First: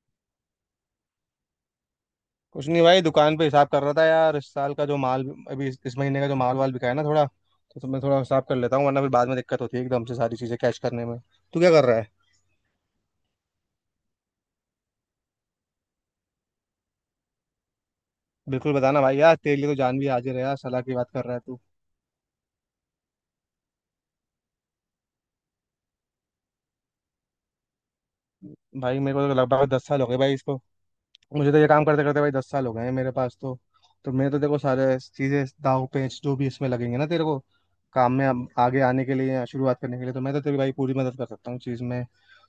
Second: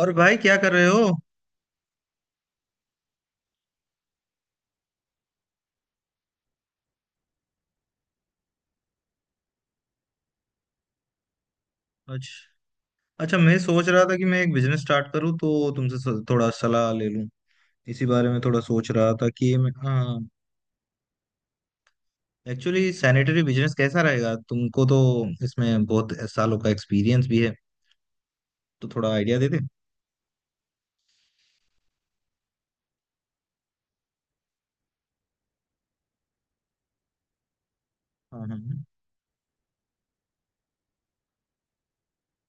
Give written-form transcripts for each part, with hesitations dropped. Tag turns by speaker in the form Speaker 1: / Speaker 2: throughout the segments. Speaker 1: और भाई क्या कर रहे हो।
Speaker 2: कुछ नहीं भाई, दुकान पे हिसाब कर रहा था यार, इस साल का जो माल, अभी इस महीने का जो माल वाल बिका है ना थोड़ा, तो मैं थोड़ा हिसाब कर लेता हूँ, वरना फिर बाद में दिक्कत होती है एकदम से सारी चीजें कैश करने में। तू क्या कर रहा है?
Speaker 1: अच्छा। अच्छा, मैं सोच रहा था कि मैं एक बिजनेस स्टार्ट करूं तो तुमसे थोड़ा सलाह ले लूं। इसी बारे में थोड़ा
Speaker 2: बिल्कुल
Speaker 1: सोच
Speaker 2: बताना
Speaker 1: रहा
Speaker 2: भाई,
Speaker 1: था
Speaker 2: यार
Speaker 1: कि
Speaker 2: तेरे लिए
Speaker 1: मैं,
Speaker 2: तो जान भी
Speaker 1: हाँ।
Speaker 2: हाजिर है, यार सलाह की बात कर रहा है तू।
Speaker 1: एक्चुअली सैनिटरी बिजनेस कैसा रहेगा? तुमको तो इसमें बहुत सालों का एक्सपीरियंस भी है, तो
Speaker 2: भाई
Speaker 1: थोड़ा
Speaker 2: मेरे को तो
Speaker 1: आइडिया दे दे।
Speaker 2: लगभग 10 साल हो गए भाई इसको। मुझे तो ये काम करते करते भाई 10 साल हो गए हैं मेरे पास तो। तो मैं तो देखो सारे चीजें, दाव पेंच जो भी इसमें लगेंगे ना तेरे को काम में,
Speaker 1: हाँ
Speaker 2: अब
Speaker 1: हाँ।
Speaker 2: आगे आने के लिए या शुरुआत करने के लिए, तो मैं तो तेरी भाई पूरी मदद कर सकता हूँ चीज में।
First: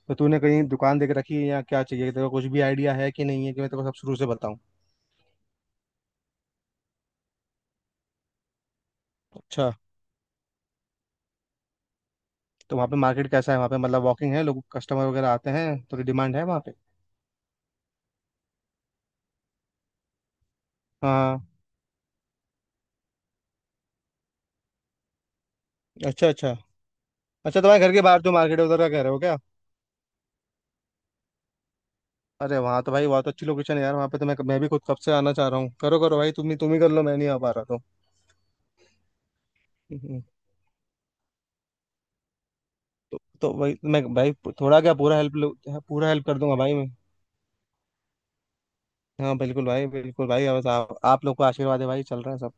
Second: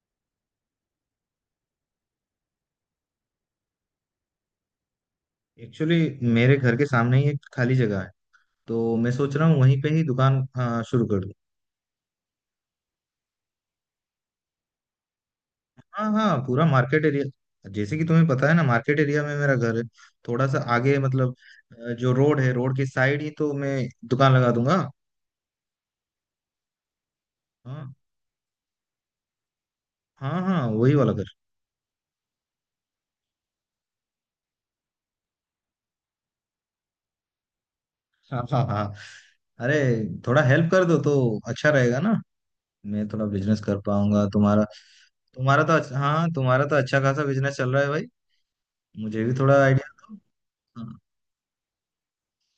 Speaker 2: तो तूने कहीं दुकान देख रखी है या क्या चाहिए तेरे को? कुछ भी आइडिया है कि नहीं है, कि मैं तेरे को सब शुरू से बताऊँ?
Speaker 1: एक्चुअली मेरे घर के सामने ही एक खाली जगह है, तो मैं सोच रहा हूँ
Speaker 2: अच्छा,
Speaker 1: वहीं पे ही दुकान, हाँ, शुरू कर दूं।
Speaker 2: तो वहाँ पे मार्केट कैसा है वहाँ पे? मतलब वॉकिंग है, लोग कस्टमर वगैरह आते हैं, तो
Speaker 1: हाँ
Speaker 2: डिमांड
Speaker 1: हाँ,
Speaker 2: है वहाँ
Speaker 1: पूरा
Speaker 2: पे?
Speaker 1: मार्केट एरिया, जैसे कि तुम्हें पता है ना, मार्केट एरिया में मेरा घर है। थोड़ा सा आगे मतलब,
Speaker 2: हाँ।
Speaker 1: जो रोड है रोड के साइड ही तो मैं दुकान लगा दूंगा।
Speaker 2: अच्छा अच्छा। अच्छा, तुम्हारे
Speaker 1: हाँ
Speaker 2: घर के बाहर जो मार्केट है उधर का कह रहे हो क्या?
Speaker 1: हाँ हाँ, वही वाला घर।
Speaker 2: अरे वहाँ तो भाई बहुत अच्छी लोकेशन है यार, वहाँ पे तो मैं भी खुद कब से आना चाह रहा हूँ। करो करो भाई, तुम ही कर लो, मैं नहीं आ पा रहा तो।
Speaker 1: हाँ हाँ हाँ। अरे,
Speaker 2: हम्म।
Speaker 1: थोड़ा हेल्प कर दो तो अच्छा रहेगा ना। मैं थोड़ा
Speaker 2: तो
Speaker 1: बिजनेस
Speaker 2: भाई
Speaker 1: कर
Speaker 2: मैं
Speaker 1: पाऊंगा।
Speaker 2: भाई,
Speaker 1: तुम्हारा,
Speaker 2: थोड़ा क्या पूरा हेल्प,
Speaker 1: तुम्हारा तो अच्छा,
Speaker 2: पूरा हेल्प
Speaker 1: हाँ
Speaker 2: कर दूंगा
Speaker 1: तुम्हारा
Speaker 2: भाई
Speaker 1: तो
Speaker 2: मैं।
Speaker 1: अच्छा खासा बिजनेस चल रहा है भाई। मुझे भी
Speaker 2: हाँ
Speaker 1: थोड़ा
Speaker 2: बिल्कुल भाई,
Speaker 1: आइडिया दो।
Speaker 2: बिल्कुल भाई, बस
Speaker 1: हाँ,
Speaker 2: आप लोग को आशीर्वाद है भाई, चल रहा है सब।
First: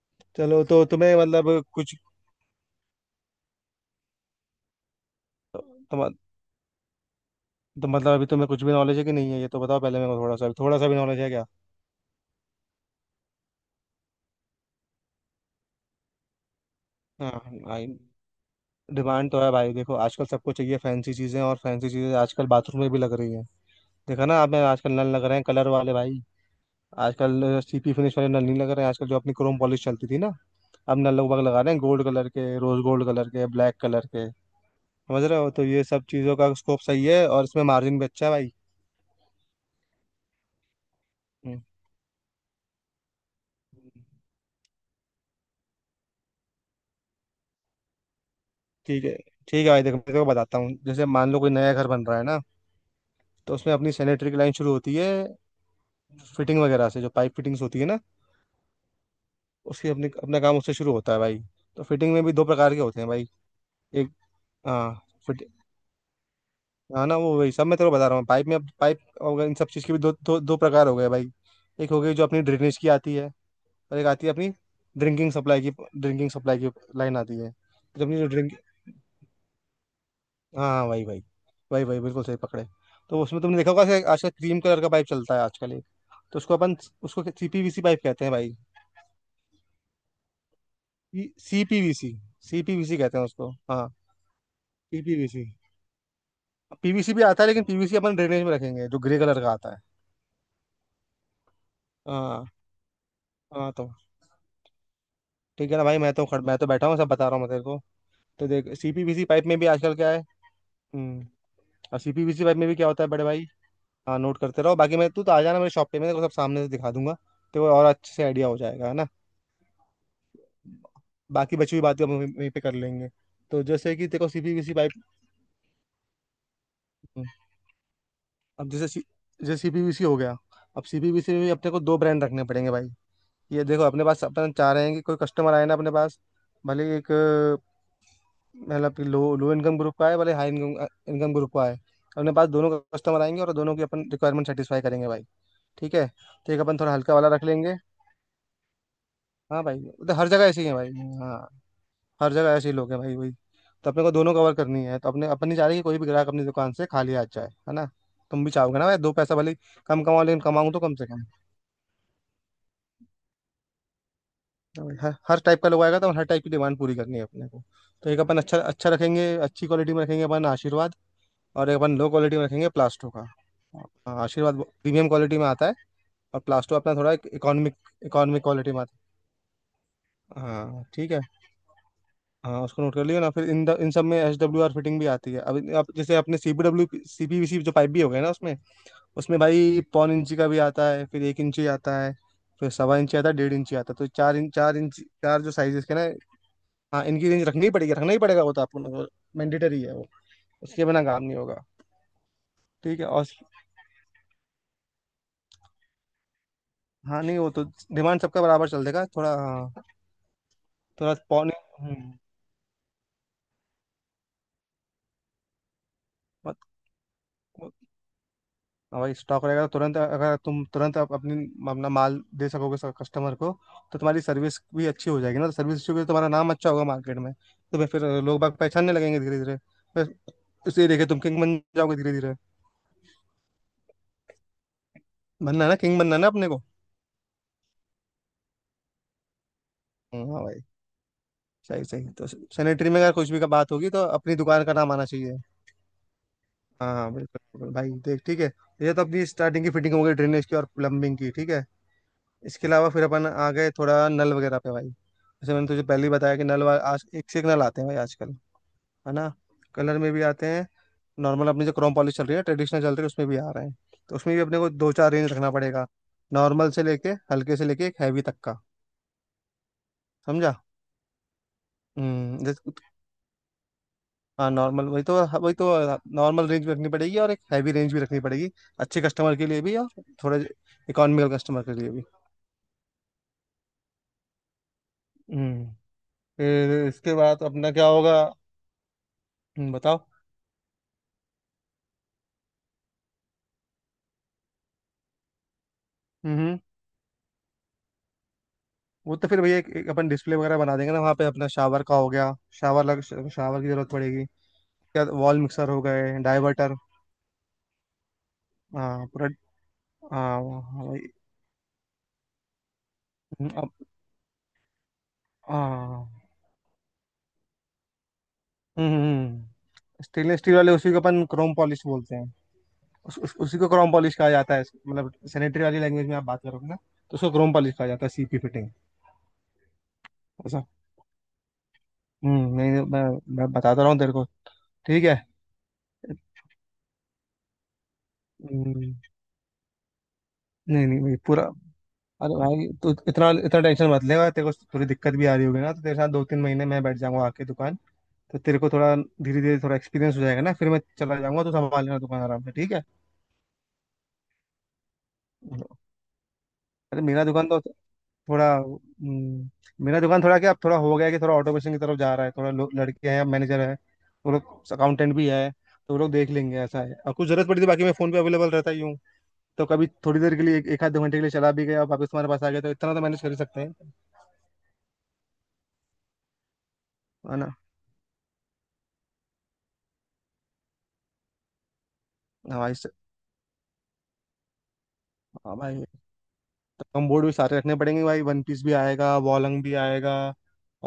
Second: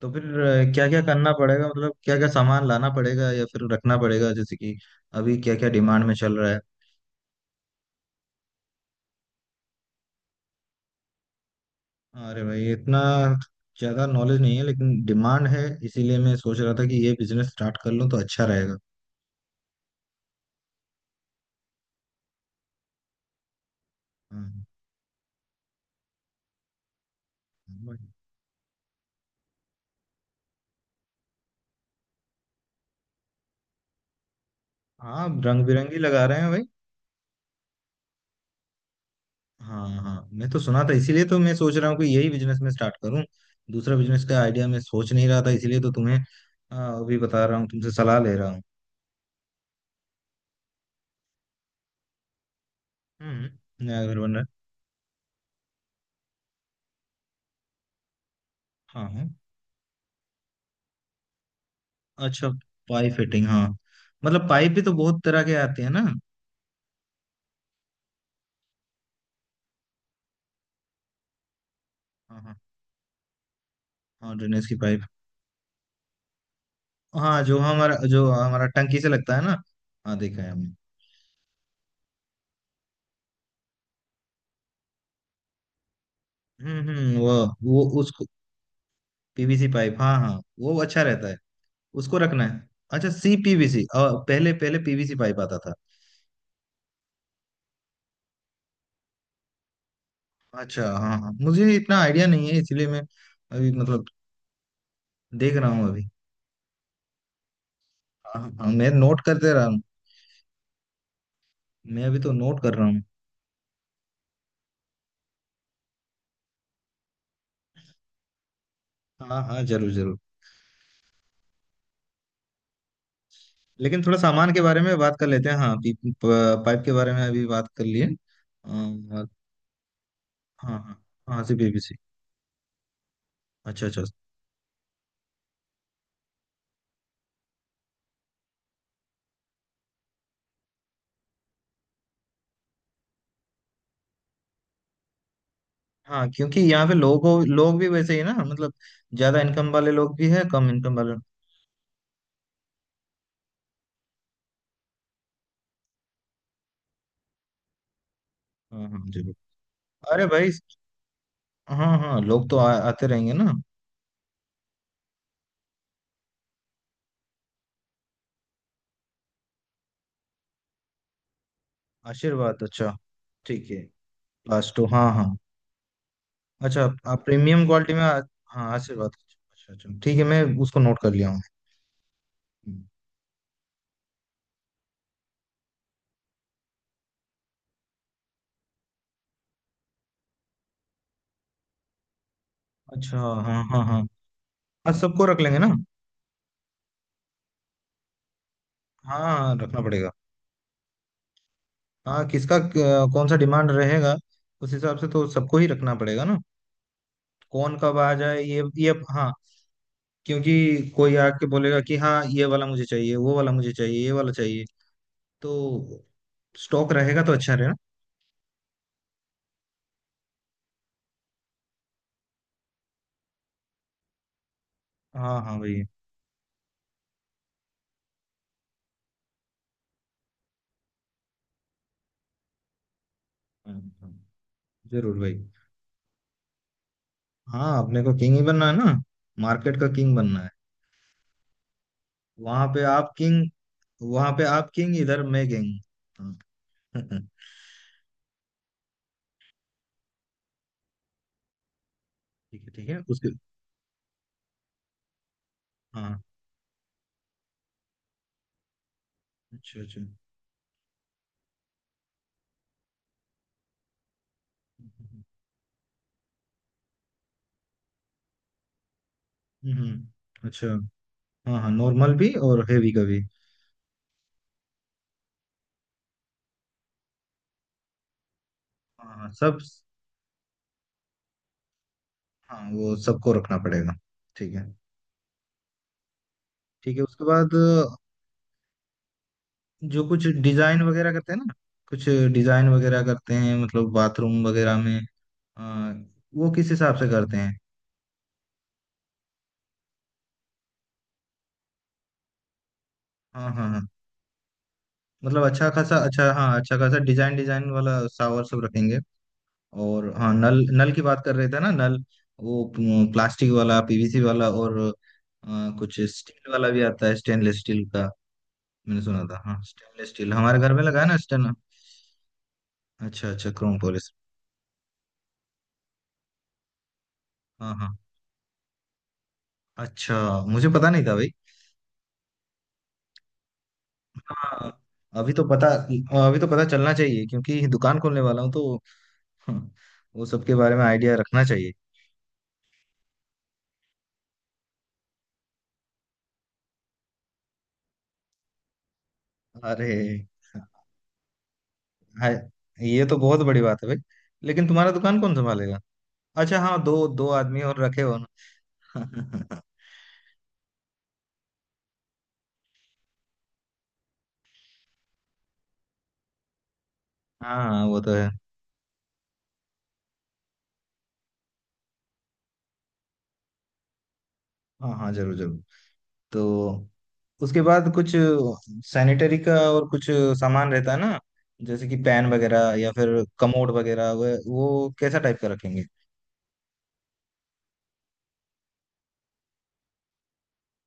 Speaker 1: तो फिर
Speaker 2: चलो, तो
Speaker 1: क्या क्या
Speaker 2: तुम्हें
Speaker 1: करना
Speaker 2: मतलब
Speaker 1: पड़ेगा? मतलब
Speaker 2: कुछ,
Speaker 1: क्या क्या सामान लाना पड़ेगा या फिर रखना पड़ेगा? जैसे कि अभी क्या क्या डिमांड में
Speaker 2: तुम,
Speaker 1: चल रहा है?
Speaker 2: तो मतलब अभी तुम्हें कुछ भी नॉलेज है कि नहीं है ये तो बताओ पहले मेरे को, थोड़ा सा भी नॉलेज है क्या?
Speaker 1: अरे भाई, इतना ज्यादा नॉलेज नहीं है, लेकिन डिमांड है। इसीलिए मैं सोच रहा था कि ये
Speaker 2: हाँ
Speaker 1: बिजनेस स्टार्ट कर
Speaker 2: भाई,
Speaker 1: लूं तो अच्छा रहेगा।
Speaker 2: डिमांड तो है भाई। देखो आजकल सबको चाहिए फैंसी चीजें, और फैंसी चीजें आजकल बाथरूम में भी लग रही है। देखा ना आप में
Speaker 1: हाँ
Speaker 2: आजकल नल लग रहे हैं कलर वाले भाई। आजकल सीपी फिनिश वाले नल नहीं लग रहे हैं, आजकल जो अपनी क्रोम पॉलिश चलती थी ना, अब नल लोग बाग लगा रहे हैं गोल्ड कलर के, रोज गोल्ड कलर के, ब्लैक कलर के, समझ
Speaker 1: हाँ,
Speaker 2: रहे हो?
Speaker 1: रंग
Speaker 2: तो ये
Speaker 1: बिरंगी
Speaker 2: सब
Speaker 1: लगा
Speaker 2: चीज़ों
Speaker 1: रहे हैं
Speaker 2: का
Speaker 1: भाई।
Speaker 2: स्कोप सही है, और इसमें मार्जिन भी अच्छा है भाई।
Speaker 1: हाँ हाँ, मैं तो सुना था, इसीलिए तो मैं
Speaker 2: हम्म।
Speaker 1: सोच रहा हूँ कि यही बिजनेस में स्टार्ट करूँ। दूसरा बिजनेस का आइडिया मैं सोच नहीं रहा था, इसीलिए तो तुम्हें अभी बता रहा हूँ, तुमसे सलाह ले रहा हूँ।
Speaker 2: ठीक है, ठीक है भाई, देखो मैं तेरे को बताता हूँ, जैसे मान लो कोई नया घर बन रहा है ना, तो उसमें
Speaker 1: हम्म,
Speaker 2: अपनी
Speaker 1: नया घर
Speaker 2: सैनिटरी
Speaker 1: बन
Speaker 2: की
Speaker 1: रहा
Speaker 2: लाइन शुरू होती है फिटिंग वगैरह से। जो पाइप फिटिंग्स होती है ना,
Speaker 1: है। हाँ हाँ।
Speaker 2: उसकी अपनी, अपना काम उससे शुरू होता है भाई। तो फिटिंग में भी दो
Speaker 1: अच्छा,
Speaker 2: प्रकार के होते हैं
Speaker 1: पाइप
Speaker 2: भाई।
Speaker 1: फिटिंग, हाँ।
Speaker 2: एक,
Speaker 1: मतलब पाइप भी तो
Speaker 2: हाँ,
Speaker 1: बहुत तरह के आते हैं ना। हाँ
Speaker 2: हाँ ना, वो वही सब मैं तेरे को बता रहा हूँ। पाइप में, अब पाइप और इन सब चीज़ के भी दो दो दो प्रकार हो गए भाई। एक हो गई जो अपनी
Speaker 1: हाँ
Speaker 2: ड्रेनेज की आती है, और एक आती है
Speaker 1: हाँ,
Speaker 2: अपनी
Speaker 1: ड्रेनेज की पाइप।
Speaker 2: ड्रिंकिंग सप्लाई की। ड्रिंकिंग सप्लाई की लाइन आती
Speaker 1: हाँ,
Speaker 2: है, तो अपनी
Speaker 1: जो
Speaker 2: जो ड्रिंक,
Speaker 1: हमारा टंकी से लगता है ना, हाँ देखा है
Speaker 2: हाँ
Speaker 1: हमने।
Speaker 2: हाँ वही वही, वही वही, बिल्कुल सही पकड़े। तो उसमें तुमने देखा होगा, ऐसे आजकल क्रीम कलर का पाइप चलता है आजकल एक, तो उसको अपन,
Speaker 1: हम्म,
Speaker 2: उसको
Speaker 1: वो
Speaker 2: सीपीवीसी
Speaker 1: वो
Speaker 2: पाइप
Speaker 1: उसको
Speaker 2: कहते हैं भाई।
Speaker 1: पीवीसी पाइप, हाँ हाँ, वो अच्छा रहता है,
Speaker 2: सीपीवीसी,
Speaker 1: उसको रखना है।
Speaker 2: सीपीवीसी
Speaker 1: अच्छा,
Speaker 2: कहते हैं
Speaker 1: सी
Speaker 2: उसको
Speaker 1: पीवीसी।
Speaker 2: हाँ,
Speaker 1: पहले पहले पीवीसी पाइप
Speaker 2: सीपीवीसी।
Speaker 1: आता था।
Speaker 2: पीवीसी भी आता है लेकिन पीवीसी अपन ड्रेनेज में रखेंगे, जो ग्रे कलर का आता है।
Speaker 1: अच्छा हाँ हाँ, मुझे इतना आइडिया नहीं
Speaker 2: हाँ,
Speaker 1: है, इसलिए मैं अभी
Speaker 2: हाँ तो
Speaker 1: मतलब देख रहा
Speaker 2: ठीक है ना
Speaker 1: हूँ
Speaker 2: भाई,
Speaker 1: अभी।
Speaker 2: मैं तो खड़, मैं तो बैठा हूँ सब बता रहा हूँ मैं तेरे को।
Speaker 1: हाँ
Speaker 2: तो
Speaker 1: हाँ हाँ,
Speaker 2: देख,
Speaker 1: मैं नोट
Speaker 2: सीपीवीसी पाइप
Speaker 1: करते
Speaker 2: में
Speaker 1: रहा
Speaker 2: भी
Speaker 1: हूँ।
Speaker 2: आजकल क्या है, हम्म, और
Speaker 1: मैं अभी तो
Speaker 2: सीपीवीसी पाइप
Speaker 1: नोट
Speaker 2: में
Speaker 1: कर
Speaker 2: भी
Speaker 1: रहा
Speaker 2: क्या
Speaker 1: हूँ।
Speaker 2: होता है बड़े भाई। हाँ नोट करते रहो, बाकी मैं, तू तो आ जाना मेरे शॉप पे, मैं तेरे को सब सामने से दिखा दूंगा, तो और अच्छे से आइडिया हो जाएगा, है ना।
Speaker 1: हाँ हाँ, जरूर जरूर।
Speaker 2: बाकी बची हुई बातें हम वहीं वहीं पे कर लेंगे। तो जैसे
Speaker 1: लेकिन
Speaker 2: कि
Speaker 1: थोड़ा
Speaker 2: देखो,
Speaker 1: सामान के
Speaker 2: सीपीवीसी
Speaker 1: बारे
Speaker 2: पाइप,
Speaker 1: में बात कर लेते हैं। हाँ, पाइप के बारे में अभी बात कर लिए।
Speaker 2: अब
Speaker 1: हाँ
Speaker 2: जैसे सी-,
Speaker 1: हाँ।
Speaker 2: जैसे सीपीवीसी हो गया,
Speaker 1: हाँ
Speaker 2: अब
Speaker 1: हाँ,
Speaker 2: सीपीवीसी में
Speaker 1: हाँ,
Speaker 2: भी
Speaker 1: सी
Speaker 2: अपने को
Speaker 1: पीवीसी।
Speaker 2: 2 ब्रांड रखने पड़ेंगे भाई। ये देखो,
Speaker 1: अच्छा
Speaker 2: अपने
Speaker 1: अच्छा।
Speaker 2: पास अपन चाह रहे हैं कि कोई कस्टमर आए ना अपने पास, भले ही एक मतलब कि लो लो इनकम ग्रुप का है, भले हाई इनकम इनकम ग्रुप का है, अपने पास दोनों कस्टमर आएंगे और दोनों की अपन रिक्वायरमेंट सेटिस्फाई करेंगे भाई, ठीक है।
Speaker 1: हाँ,
Speaker 2: तो
Speaker 1: क्योंकि
Speaker 2: एक अपन
Speaker 1: यहाँ
Speaker 2: थोड़ा
Speaker 1: पे
Speaker 2: हल्का वाला रख लेंगे।
Speaker 1: लोग भी वैसे ही ना, मतलब ज्यादा
Speaker 2: हाँ
Speaker 1: इनकम
Speaker 2: भाई,
Speaker 1: वाले
Speaker 2: वो
Speaker 1: लोग
Speaker 2: तो
Speaker 1: भी
Speaker 2: हर
Speaker 1: है,
Speaker 2: जगह ऐसे ही
Speaker 1: कम
Speaker 2: है भाई।
Speaker 1: इनकम वाले।
Speaker 2: हाँ, हर जगह ऐसे ही लोग हैं भाई, वही। तो अपने को दोनों कवर करनी है, तो अपने, अपन नहीं चाह रहे कि कोई भी ग्राहक अपनी दुकान से खाली आ जाए, है ना। तुम भी चाहोगे ना
Speaker 1: हाँ
Speaker 2: भाई,
Speaker 1: हाँ,
Speaker 2: दो
Speaker 1: जरूर।
Speaker 2: पैसा भले ही कम कमाओ,
Speaker 1: अरे
Speaker 2: लेकिन
Speaker 1: भाई,
Speaker 2: कमाऊँ तो कम से कम।
Speaker 1: हाँ हाँ, लोग तो आते रहेंगे ना।
Speaker 2: और हर हर टाइप का लोग आएगा, तो हर टाइप की डिमांड पूरी करनी है अपने को। तो एक अपन अच्छा, अच्छा रखेंगे, अच्छी क्वालिटी में रखेंगे अपन, आशीर्वाद। और एक अपन लो क्वालिटी में
Speaker 1: आशीर्वाद,
Speaker 2: रखेंगे,
Speaker 1: अच्छा,
Speaker 2: प्लास्टो का।
Speaker 1: ठीक है।
Speaker 2: हाँ, आशीर्वाद
Speaker 1: लास्ट तो
Speaker 2: प्रीमियम
Speaker 1: हाँ हाँ।
Speaker 2: क्वालिटी में आता है, और प्लास्टो
Speaker 1: अच्छा,
Speaker 2: अपना थोड़ा
Speaker 1: आप प्रीमियम
Speaker 2: इकोनॉमिक,
Speaker 1: क्वालिटी में
Speaker 2: इकोनॉमिक
Speaker 1: हाँ,
Speaker 2: क्वालिटी में आता
Speaker 1: आशीर्वाद। अच्छा अच्छा, ठीक है, मैं
Speaker 2: है।
Speaker 1: उसको
Speaker 2: हाँ
Speaker 1: नोट कर
Speaker 2: ठीक है।
Speaker 1: लिया हूँ।
Speaker 2: हाँ उसको नोट कर लियो ना, फिर इन सब में एच डब्ल्यू आर फिटिंग भी आती है। अब जैसे अपने C P W, C P V C जो पाइप भी हो गया ना, उसमें, उसमें भाई पौन इंची का भी आता है, फिर एक इंची आता है, फिर सवा इंची
Speaker 1: अच्छा
Speaker 2: आता है, डेढ़
Speaker 1: हाँ
Speaker 2: इंची
Speaker 1: हाँ
Speaker 2: आता है,
Speaker 1: हाँ।
Speaker 2: तो चार इंच, चार
Speaker 1: हाँ,
Speaker 2: इंच,
Speaker 1: सबको रख
Speaker 2: चार, जो
Speaker 1: लेंगे ना।
Speaker 2: साइजेस के ना। हाँ इनकी रेंज रखनी ही पड़ेगी, रखना ही पड़ेगा वो तो आपको,
Speaker 1: हाँ हाँ, रखना
Speaker 2: मैंडेटरी है वो,
Speaker 1: पड़ेगा।
Speaker 2: उसके बिना काम नहीं होगा।
Speaker 1: हाँ,
Speaker 2: ठीक है, और,
Speaker 1: कौन सा डिमांड रहेगा? उस हिसाब से तो सबको ही रखना पड़ेगा ना।
Speaker 2: हाँ नहीं वो तो,
Speaker 1: कौन कब आ
Speaker 2: डिमांड
Speaker 1: जाए,
Speaker 2: सबका
Speaker 1: ये
Speaker 2: बराबर चल
Speaker 1: ये
Speaker 2: देगा
Speaker 1: हाँ,
Speaker 2: थोड़ा, हाँ,
Speaker 1: क्योंकि कोई
Speaker 2: थोड़ा
Speaker 1: आके
Speaker 2: पौने,
Speaker 1: बोलेगा कि
Speaker 2: हम्म,
Speaker 1: हाँ ये वाला मुझे चाहिए, वो वाला मुझे चाहिए, ये वाला चाहिए। तो
Speaker 2: मत-,
Speaker 1: स्टॉक रहेगा तो अच्छा
Speaker 2: मत-,
Speaker 1: रहेगा।
Speaker 2: हाँ भाई स्टॉक रहेगा तो तुरंत, अगर तुम तुरंत आप अपनी अपना माल दे सकोगे कस्टमर को, तो तुम्हारी सर्विस भी अच्छी हो जाएगी
Speaker 1: हाँ
Speaker 2: ना, तो
Speaker 1: हाँ
Speaker 2: सर्विस
Speaker 1: भाई।
Speaker 2: अच्छी होगी तो तुम्हारा नाम अच्छा होगा मार्केट में, तो भाई फिर लोग बाग पहचानने लगेंगे धीरे धीरे। फिर उसे देखे तुम किंग बन जाओगे धीरे धीरे।
Speaker 1: हाँ, हाँ, जरूर भाई।
Speaker 2: बनना है ना, किंग बनना है ना अपने को।
Speaker 1: हाँ, अपने को किंग ही बनना है ना, मार्केट का किंग
Speaker 2: हाँ
Speaker 1: बनना
Speaker 2: हाँ
Speaker 1: है।
Speaker 2: भाई, सही सही, तो
Speaker 1: वहां पे
Speaker 2: सैनिटरी में
Speaker 1: आप
Speaker 2: अगर कुछ भी
Speaker 1: किंग,
Speaker 2: का बात होगी तो
Speaker 1: वहां
Speaker 2: अपनी
Speaker 1: पे
Speaker 2: दुकान
Speaker 1: आप
Speaker 2: का नाम
Speaker 1: किंग,
Speaker 2: आना
Speaker 1: इधर
Speaker 2: चाहिए।
Speaker 1: मैं किंग।
Speaker 2: हाँ हाँ
Speaker 1: हाँ।
Speaker 2: बिल्कुल बिल्कुल। भाई देख ठीक है, ये तो अपनी स्टार्टिंग की फिटिंग हो गई, ड्रेनेज की और प्लम्बिंग की, ठीक है। इसके
Speaker 1: ठीक
Speaker 2: अलावा
Speaker 1: है
Speaker 2: फिर अपन
Speaker 1: उसके,
Speaker 2: आ गए थोड़ा नल वगैरह पे भाई, जैसे मैंने तुझे पहले ही
Speaker 1: हाँ।
Speaker 2: बताया कि नल वा-, आज एक से एक नल आते हैं भाई आजकल, है ना।
Speaker 1: अच्छा
Speaker 2: कलर
Speaker 1: अच्छा।
Speaker 2: में भी आते हैं, नॉर्मल अपनी जो क्रोम पॉलिश चल रही है, ट्रेडिशनल चल रही है उसमें भी आ रहे हैं। तो उसमें भी अपने को दो चार
Speaker 1: हम्म
Speaker 2: रेंज रखना पड़ेगा, नॉर्मल से लेके, हल्के से लेके एक हैवी तक का, समझा।
Speaker 1: अच्छा। हाँ हाँ, नॉर्मल भी
Speaker 2: हम्म,
Speaker 1: और हेवी का भी।
Speaker 2: हाँ नॉर्मल, वही तो, हाँ वही तो, नॉर्मल रेंज भी रखनी पड़ेगी और एक हैवी रेंज भी रखनी पड़ेगी, अच्छे
Speaker 1: हाँ हाँ
Speaker 2: कस्टमर के
Speaker 1: सब।
Speaker 2: लिए भी और थोड़े इकोनॉमिकल कस्टमर के लिए भी।
Speaker 1: हाँ, वो सबको रखना पड़ेगा। ठीक है।
Speaker 2: हम्म। फिर
Speaker 1: ठीक है
Speaker 2: इसके
Speaker 1: उसके
Speaker 2: बाद
Speaker 1: बाद,
Speaker 2: अपना क्या होगा, हम्म बताओ,
Speaker 1: जो कुछ डिजाइन वगैरह करते हैं ना, कुछ डिजाइन वगैरह करते हैं, मतलब बाथरूम वगैरह में, आ, वो
Speaker 2: हम्म।
Speaker 1: किस हिसाब से करते हैं?
Speaker 2: वो तो फिर भैया एक अपन डिस्प्ले वगैरह बना देंगे ना वहाँ पे, अपना शावर का हो गया, शावर लग,
Speaker 1: हाँ
Speaker 2: शावर
Speaker 1: हाँ
Speaker 2: की
Speaker 1: हाँ,
Speaker 2: जरूरत पड़ेगी, क्या वॉल
Speaker 1: मतलब अच्छा
Speaker 2: मिक्सर हो
Speaker 1: खासा,
Speaker 2: गए,
Speaker 1: अच्छा हाँ,
Speaker 2: डाइवर्टर।
Speaker 1: अच्छा खासा डिजाइन डिजाइन वाला शावर सब रखेंगे।
Speaker 2: हाँ पूरा।
Speaker 1: और हाँ,
Speaker 2: हाँ
Speaker 1: नल,
Speaker 2: हाँ,
Speaker 1: नल की
Speaker 2: वही।
Speaker 1: बात कर रहे थे ना नल। वो प्लास्टिक वाला,
Speaker 2: अब-,
Speaker 1: पीवीसी वाला, और कुछ
Speaker 2: हाँ,
Speaker 1: स्टील वाला भी आता है, स्टेनलेस स्टील का। मैंने सुना था, हाँ
Speaker 2: हम्म,
Speaker 1: स्टेनलेस स्टील
Speaker 2: स्टेनलेस स्टील
Speaker 1: हमारे घर
Speaker 2: वाले,
Speaker 1: में
Speaker 2: उसी
Speaker 1: लगा
Speaker 2: को
Speaker 1: है ना,
Speaker 2: अपन
Speaker 1: स्टेन,
Speaker 2: क्रोम पॉलिश बोलते हैं। उस,
Speaker 1: अच्छा
Speaker 2: उस,
Speaker 1: अच्छा,
Speaker 2: उसी को
Speaker 1: क्रोम
Speaker 2: क्रोम
Speaker 1: पॉलिश।
Speaker 2: पॉलिश कहा जाता है, मतलब सैनिटरी वाली लैंग्वेज में आप बात करोगे ना तो उसको क्रोम पॉलिश
Speaker 1: हाँ
Speaker 2: कहा
Speaker 1: हाँ।
Speaker 2: जाता है, सीपी फिटिंग,
Speaker 1: अच्छा,
Speaker 2: ऐसा।
Speaker 1: मुझे पता नहीं था भाई।
Speaker 2: हम्म, नहीं नहीं, मैं बताता रहा हूँ तेरे को,
Speaker 1: हाँ,
Speaker 2: ठीक है।
Speaker 1: अभी तो पता, अभी तो पता चलना चाहिए क्योंकि दुकान खोलने वाला हूँ तो।
Speaker 2: हम्म,
Speaker 1: हम्म, वो सब के बारे में
Speaker 2: नहीं नहीं
Speaker 1: आइडिया
Speaker 2: भाई पूरा,
Speaker 1: रखना चाहिए।
Speaker 2: अरे भाई तू इतना, इतना टेंशन मत लेगा, तेरे को थोड़ी दिक्कत भी आ रही होगी ना, तो तेरे साथ 2-3 महीने मैं बैठ जाऊंगा आके दुकान, तो तेरे को थोड़ा धीरे धीरे थोड़ा
Speaker 1: अरे,
Speaker 2: एक्सपीरियंस हो जाएगा ना, फिर मैं चला जाऊंगा तो संभाल लेना दुकान
Speaker 1: हाय,
Speaker 2: आराम से, ठीक है।
Speaker 1: ये तो बहुत बड़ी बात है भाई। लेकिन तुम्हारा दुकान कौन संभालेगा? अच्छा हाँ,
Speaker 2: अरे
Speaker 1: दो
Speaker 2: मेरा
Speaker 1: दो
Speaker 2: दुकान तो
Speaker 1: आदमी और रखे हो
Speaker 2: थोड़ा,
Speaker 1: ना।
Speaker 2: मेरा दुकान थोड़ा क्या अब, थोड़ा हो गया है कि थोड़ा ऑटोमेशन की तरफ जा रहा है, थोड़ा लोग लड़के हैं, मैनेजर है, वो लोग अकाउंटेंट भी है, तो वो लोग देख लेंगे ऐसा है, और कुछ जरूरत पड़ी तो बाकी
Speaker 1: हाँ
Speaker 2: मैं
Speaker 1: वो
Speaker 2: फोन
Speaker 1: तो
Speaker 2: पे
Speaker 1: है।
Speaker 2: अवेलेबल रहता ही हूँ। तो कभी थोड़ी देर के लिए एक एक आध 2 घंटे के लिए चला भी गया, वापस तुम्हारे पास आ गया, तो इतना तो मैनेज कर ही सकते हैं,
Speaker 1: हाँ हाँ, जरूर जरूर। तो
Speaker 2: है ना।
Speaker 1: उसके बाद कुछ सैनिटरी का और कुछ सामान रहता है ना, जैसे कि पैन
Speaker 2: हाँ
Speaker 1: वगैरह
Speaker 2: भाई से-,
Speaker 1: या फिर कमोड वगैरह, वो कैसा टाइप का
Speaker 2: हाँ
Speaker 1: रखेंगे?
Speaker 2: भाई, कम बोर्ड भी सारे रखने पड़ेंगे भाई, वन पीस भी आएगा, वॉलंग भी आएगा,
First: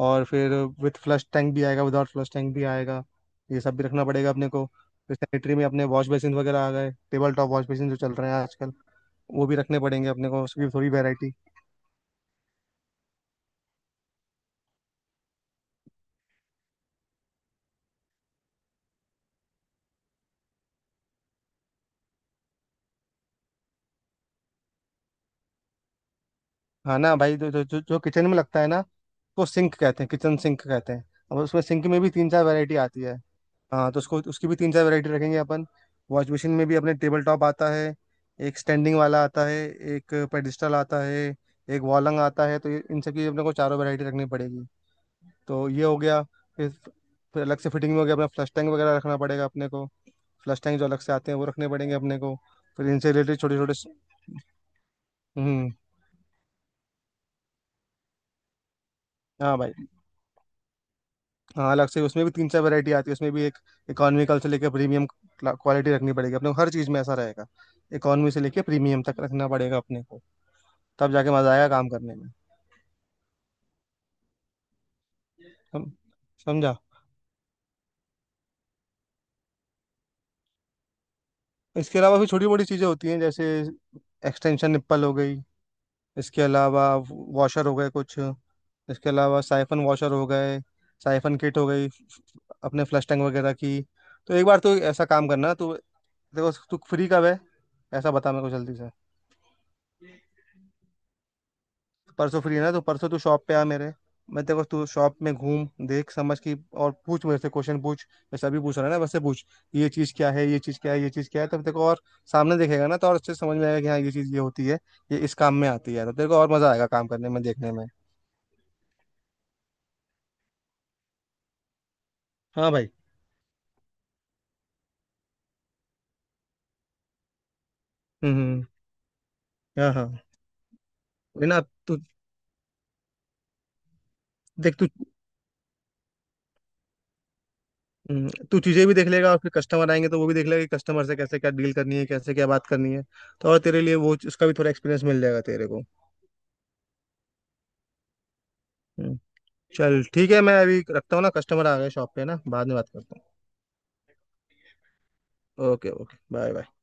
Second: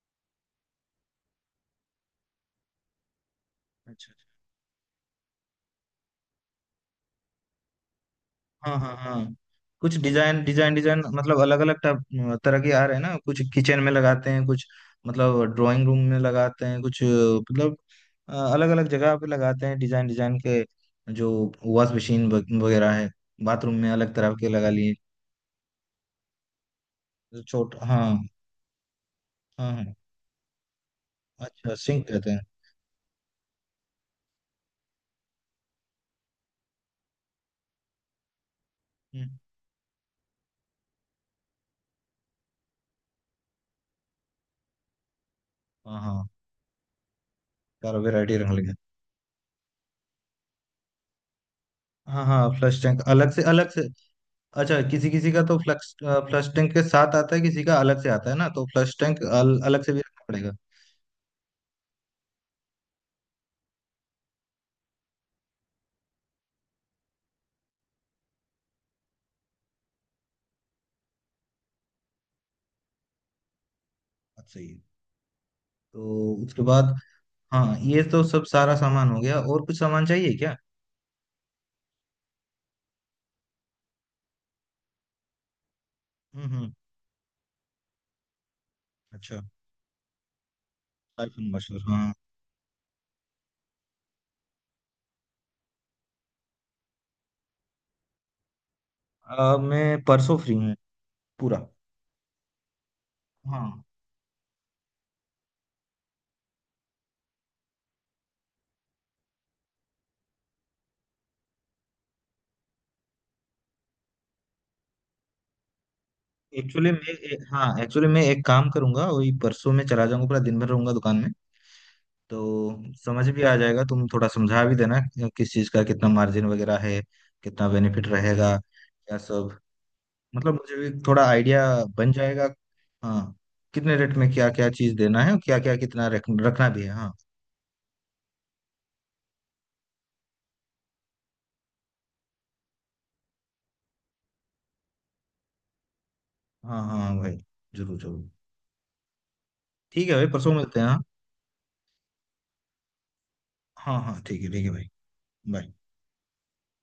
Speaker 2: और फिर विथ फ्लश टैंक भी आएगा, विदाउट फ्लश टैंक भी आएगा, ये सब भी रखना
Speaker 1: अच्छा।
Speaker 2: पड़ेगा अपने को। फिर सैनिटरी में अपने वॉश बेसिन वगैरह आ गए, टेबल टॉप वॉश बेसिन जो चल रहे हैं आजकल,
Speaker 1: हाँ हाँ हाँ,
Speaker 2: वो भी रखने
Speaker 1: कुछ
Speaker 2: पड़ेंगे अपने
Speaker 1: डिजाइन
Speaker 2: को, उसकी भी
Speaker 1: डिजाइन
Speaker 2: थोड़ी
Speaker 1: डिजाइन,
Speaker 2: वैरायटी।
Speaker 1: मतलब अलग अलग टाइप तरह के आ रहे हैं ना, कुछ किचन में लगाते हैं, कुछ मतलब ड्राइंग रूम में लगाते हैं, कुछ मतलब अलग अलग जगह पे लगाते हैं, डिजाइन डिजाइन के। जो वॉश मशीन वगैरह है बाथरूम में अलग तरह के लगा लिए।
Speaker 2: हाँ ना भाई,
Speaker 1: जो
Speaker 2: जो जो,
Speaker 1: छोट,
Speaker 2: जो, जो
Speaker 1: हाँ।
Speaker 2: किचन में लगता है ना, तो
Speaker 1: हाँ
Speaker 2: सिंक
Speaker 1: हाँ।
Speaker 2: कहते हैं, किचन सिंक कहते हैं। अब उसमें,
Speaker 1: अच्छा,
Speaker 2: सिंक में
Speaker 1: सिंक
Speaker 2: भी
Speaker 1: कहते
Speaker 2: तीन
Speaker 1: हैं।
Speaker 2: चार वैरायटी आती है। हाँ, तो उसको, उसकी भी 3-4 वैरायटी रखेंगे अपन। वॉश मशीन में भी अपने टेबल टॉप आता है, एक स्टैंडिंग वाला
Speaker 1: हम्म,
Speaker 2: आता है, एक पेडिस्टल आता है, एक वॉलंग आता है, तो ये-, इन सब की अपने को चारों वैरायटी रखनी पड़ेगी, तो ये हो
Speaker 1: हाँ
Speaker 2: गया।
Speaker 1: हाँ,
Speaker 2: फिर फिर अलग से फिटिंग
Speaker 1: सारा
Speaker 2: में हो गया अपना,
Speaker 1: वेरायटी
Speaker 2: फ्लश
Speaker 1: रंग
Speaker 2: टैंक
Speaker 1: लगे।
Speaker 2: वगैरह रखना पड़ेगा अपने को। फ्लश टैंक जो अलग से आते हैं वो रखने पड़ेंगे अपने
Speaker 1: हाँ
Speaker 2: को।
Speaker 1: हाँ, फ्लश
Speaker 2: फिर
Speaker 1: टैंक
Speaker 2: इनसे
Speaker 1: अलग
Speaker 2: रिलेटेड
Speaker 1: से,
Speaker 2: छोटे
Speaker 1: अलग
Speaker 2: छोटे,
Speaker 1: से। अच्छा, किसी किसी का तो
Speaker 2: हम्म,
Speaker 1: फ्लक्स, फ्लश टैंक के साथ आता है, किसी का अलग से आता है ना, तो फ्लश टैंक
Speaker 2: हाँ भाई,
Speaker 1: अलग से भी रखना पड़ेगा।
Speaker 2: हाँ, अलग से उसमें भी तीन चार वैरायटी आती है। उसमें भी एक इकोनॉमिकल से लेकर प्रीमियम क्वालिटी रखनी पड़ेगी अपने को, हर चीज़ में ऐसा रहेगा, इकोनॉमी से लेकर प्रीमियम तक रखना पड़ेगा अपने को, तब जाके मजा आएगा काम करने में।
Speaker 1: बात सही है।
Speaker 2: सम,
Speaker 1: तो उसके
Speaker 2: समझा।
Speaker 1: बाद, हाँ ये तो सब सारा सामान हो गया, और कुछ सामान चाहिए क्या?
Speaker 2: इसके अलावा भी छोटी मोटी चीजें होती हैं, जैसे एक्सटेंशन निप्पल हो गई, इसके
Speaker 1: हम्म।
Speaker 2: अलावा वॉशर हो गए कुछ, इसके
Speaker 1: अच्छा,
Speaker 2: अलावा साइफन वॉशर हो गए, साइफन
Speaker 1: आईफोन
Speaker 2: किट हो
Speaker 1: मशहूर,
Speaker 2: गई
Speaker 1: हाँ।
Speaker 2: अपने फ्लश टैंक वगैरह की। तो एक बार तो ऐसा काम करना तू, देखो तू फ्री कब है, ऐसा बता मेरे को जल्दी से।
Speaker 1: मैं परसों फ्री हूँ, पूरा।
Speaker 2: परसों फ्री है ना, तो परसों तू शॉप पे आ
Speaker 1: हाँ,
Speaker 2: मेरे, मैं तेरे को, तू शॉप में घूम, देख, समझ की, और पूछ मेरे से, क्वेश्चन पूछ जैसे अभी पूछ रहा है ना वैसे पूछ। ये चीज क्या है, ये चीज क्या है, ये चीज क्या है, तब तेरे को, और सामने देखेगा ना तो और अच्छे से समझ में आएगा कि हाँ ये चीज ये होती है, ये इस काम में आती है, तो तेरे को और मजा आएगा
Speaker 1: एक्चुअली
Speaker 2: काम
Speaker 1: मैं
Speaker 2: करने में, देखने
Speaker 1: हाँ
Speaker 2: में।
Speaker 1: एक्चुअली मैं एक काम करूंगा, वही परसों में चला जाऊंगा, पूरा दिन भर रहूंगा दुकान में।
Speaker 2: हाँ भाई,
Speaker 1: तो समझ भी आ जाएगा, तुम थोड़ा समझा भी देना कि किस चीज़ का कितना मार्जिन वगैरह है, कितना बेनिफिट रहेगा,
Speaker 2: हम्म,
Speaker 1: क्या सब।
Speaker 2: हाँ हाँ
Speaker 1: मतलब मुझे भी थोड़ा
Speaker 2: वही ना,
Speaker 1: आइडिया
Speaker 2: तू
Speaker 1: बन जाएगा। हाँ, कितने रेट में क्या क्या
Speaker 2: देख तू,
Speaker 1: चीज़ देना है, और क्या क्या कितना रखना भी है, हाँ।
Speaker 2: तू चीजें भी देख लेगा, और फिर कस्टमर आएंगे तो वो भी देख लेगा कि कस्टमर से कैसे क्या डील करनी है, कैसे क्या बात करनी है, तो और तेरे लिए वो, उसका भी थोड़ा एक्सपीरियंस मिल जाएगा तेरे को।
Speaker 1: हाँ हाँ भाई, जरूर जरूर।
Speaker 2: हम्म। चल
Speaker 1: ठीक है भाई,
Speaker 2: ठीक है,
Speaker 1: परसों
Speaker 2: मैं अभी
Speaker 1: मिलते हैं। हाँ।
Speaker 2: रखता हूँ ना, कस्टमर आ गए शॉप पे ना, बाद में बात करता
Speaker 1: हाँ हाँ, ठीक है भाई।
Speaker 2: हूँ।
Speaker 1: Bye.
Speaker 2: Okay okay, bye bye.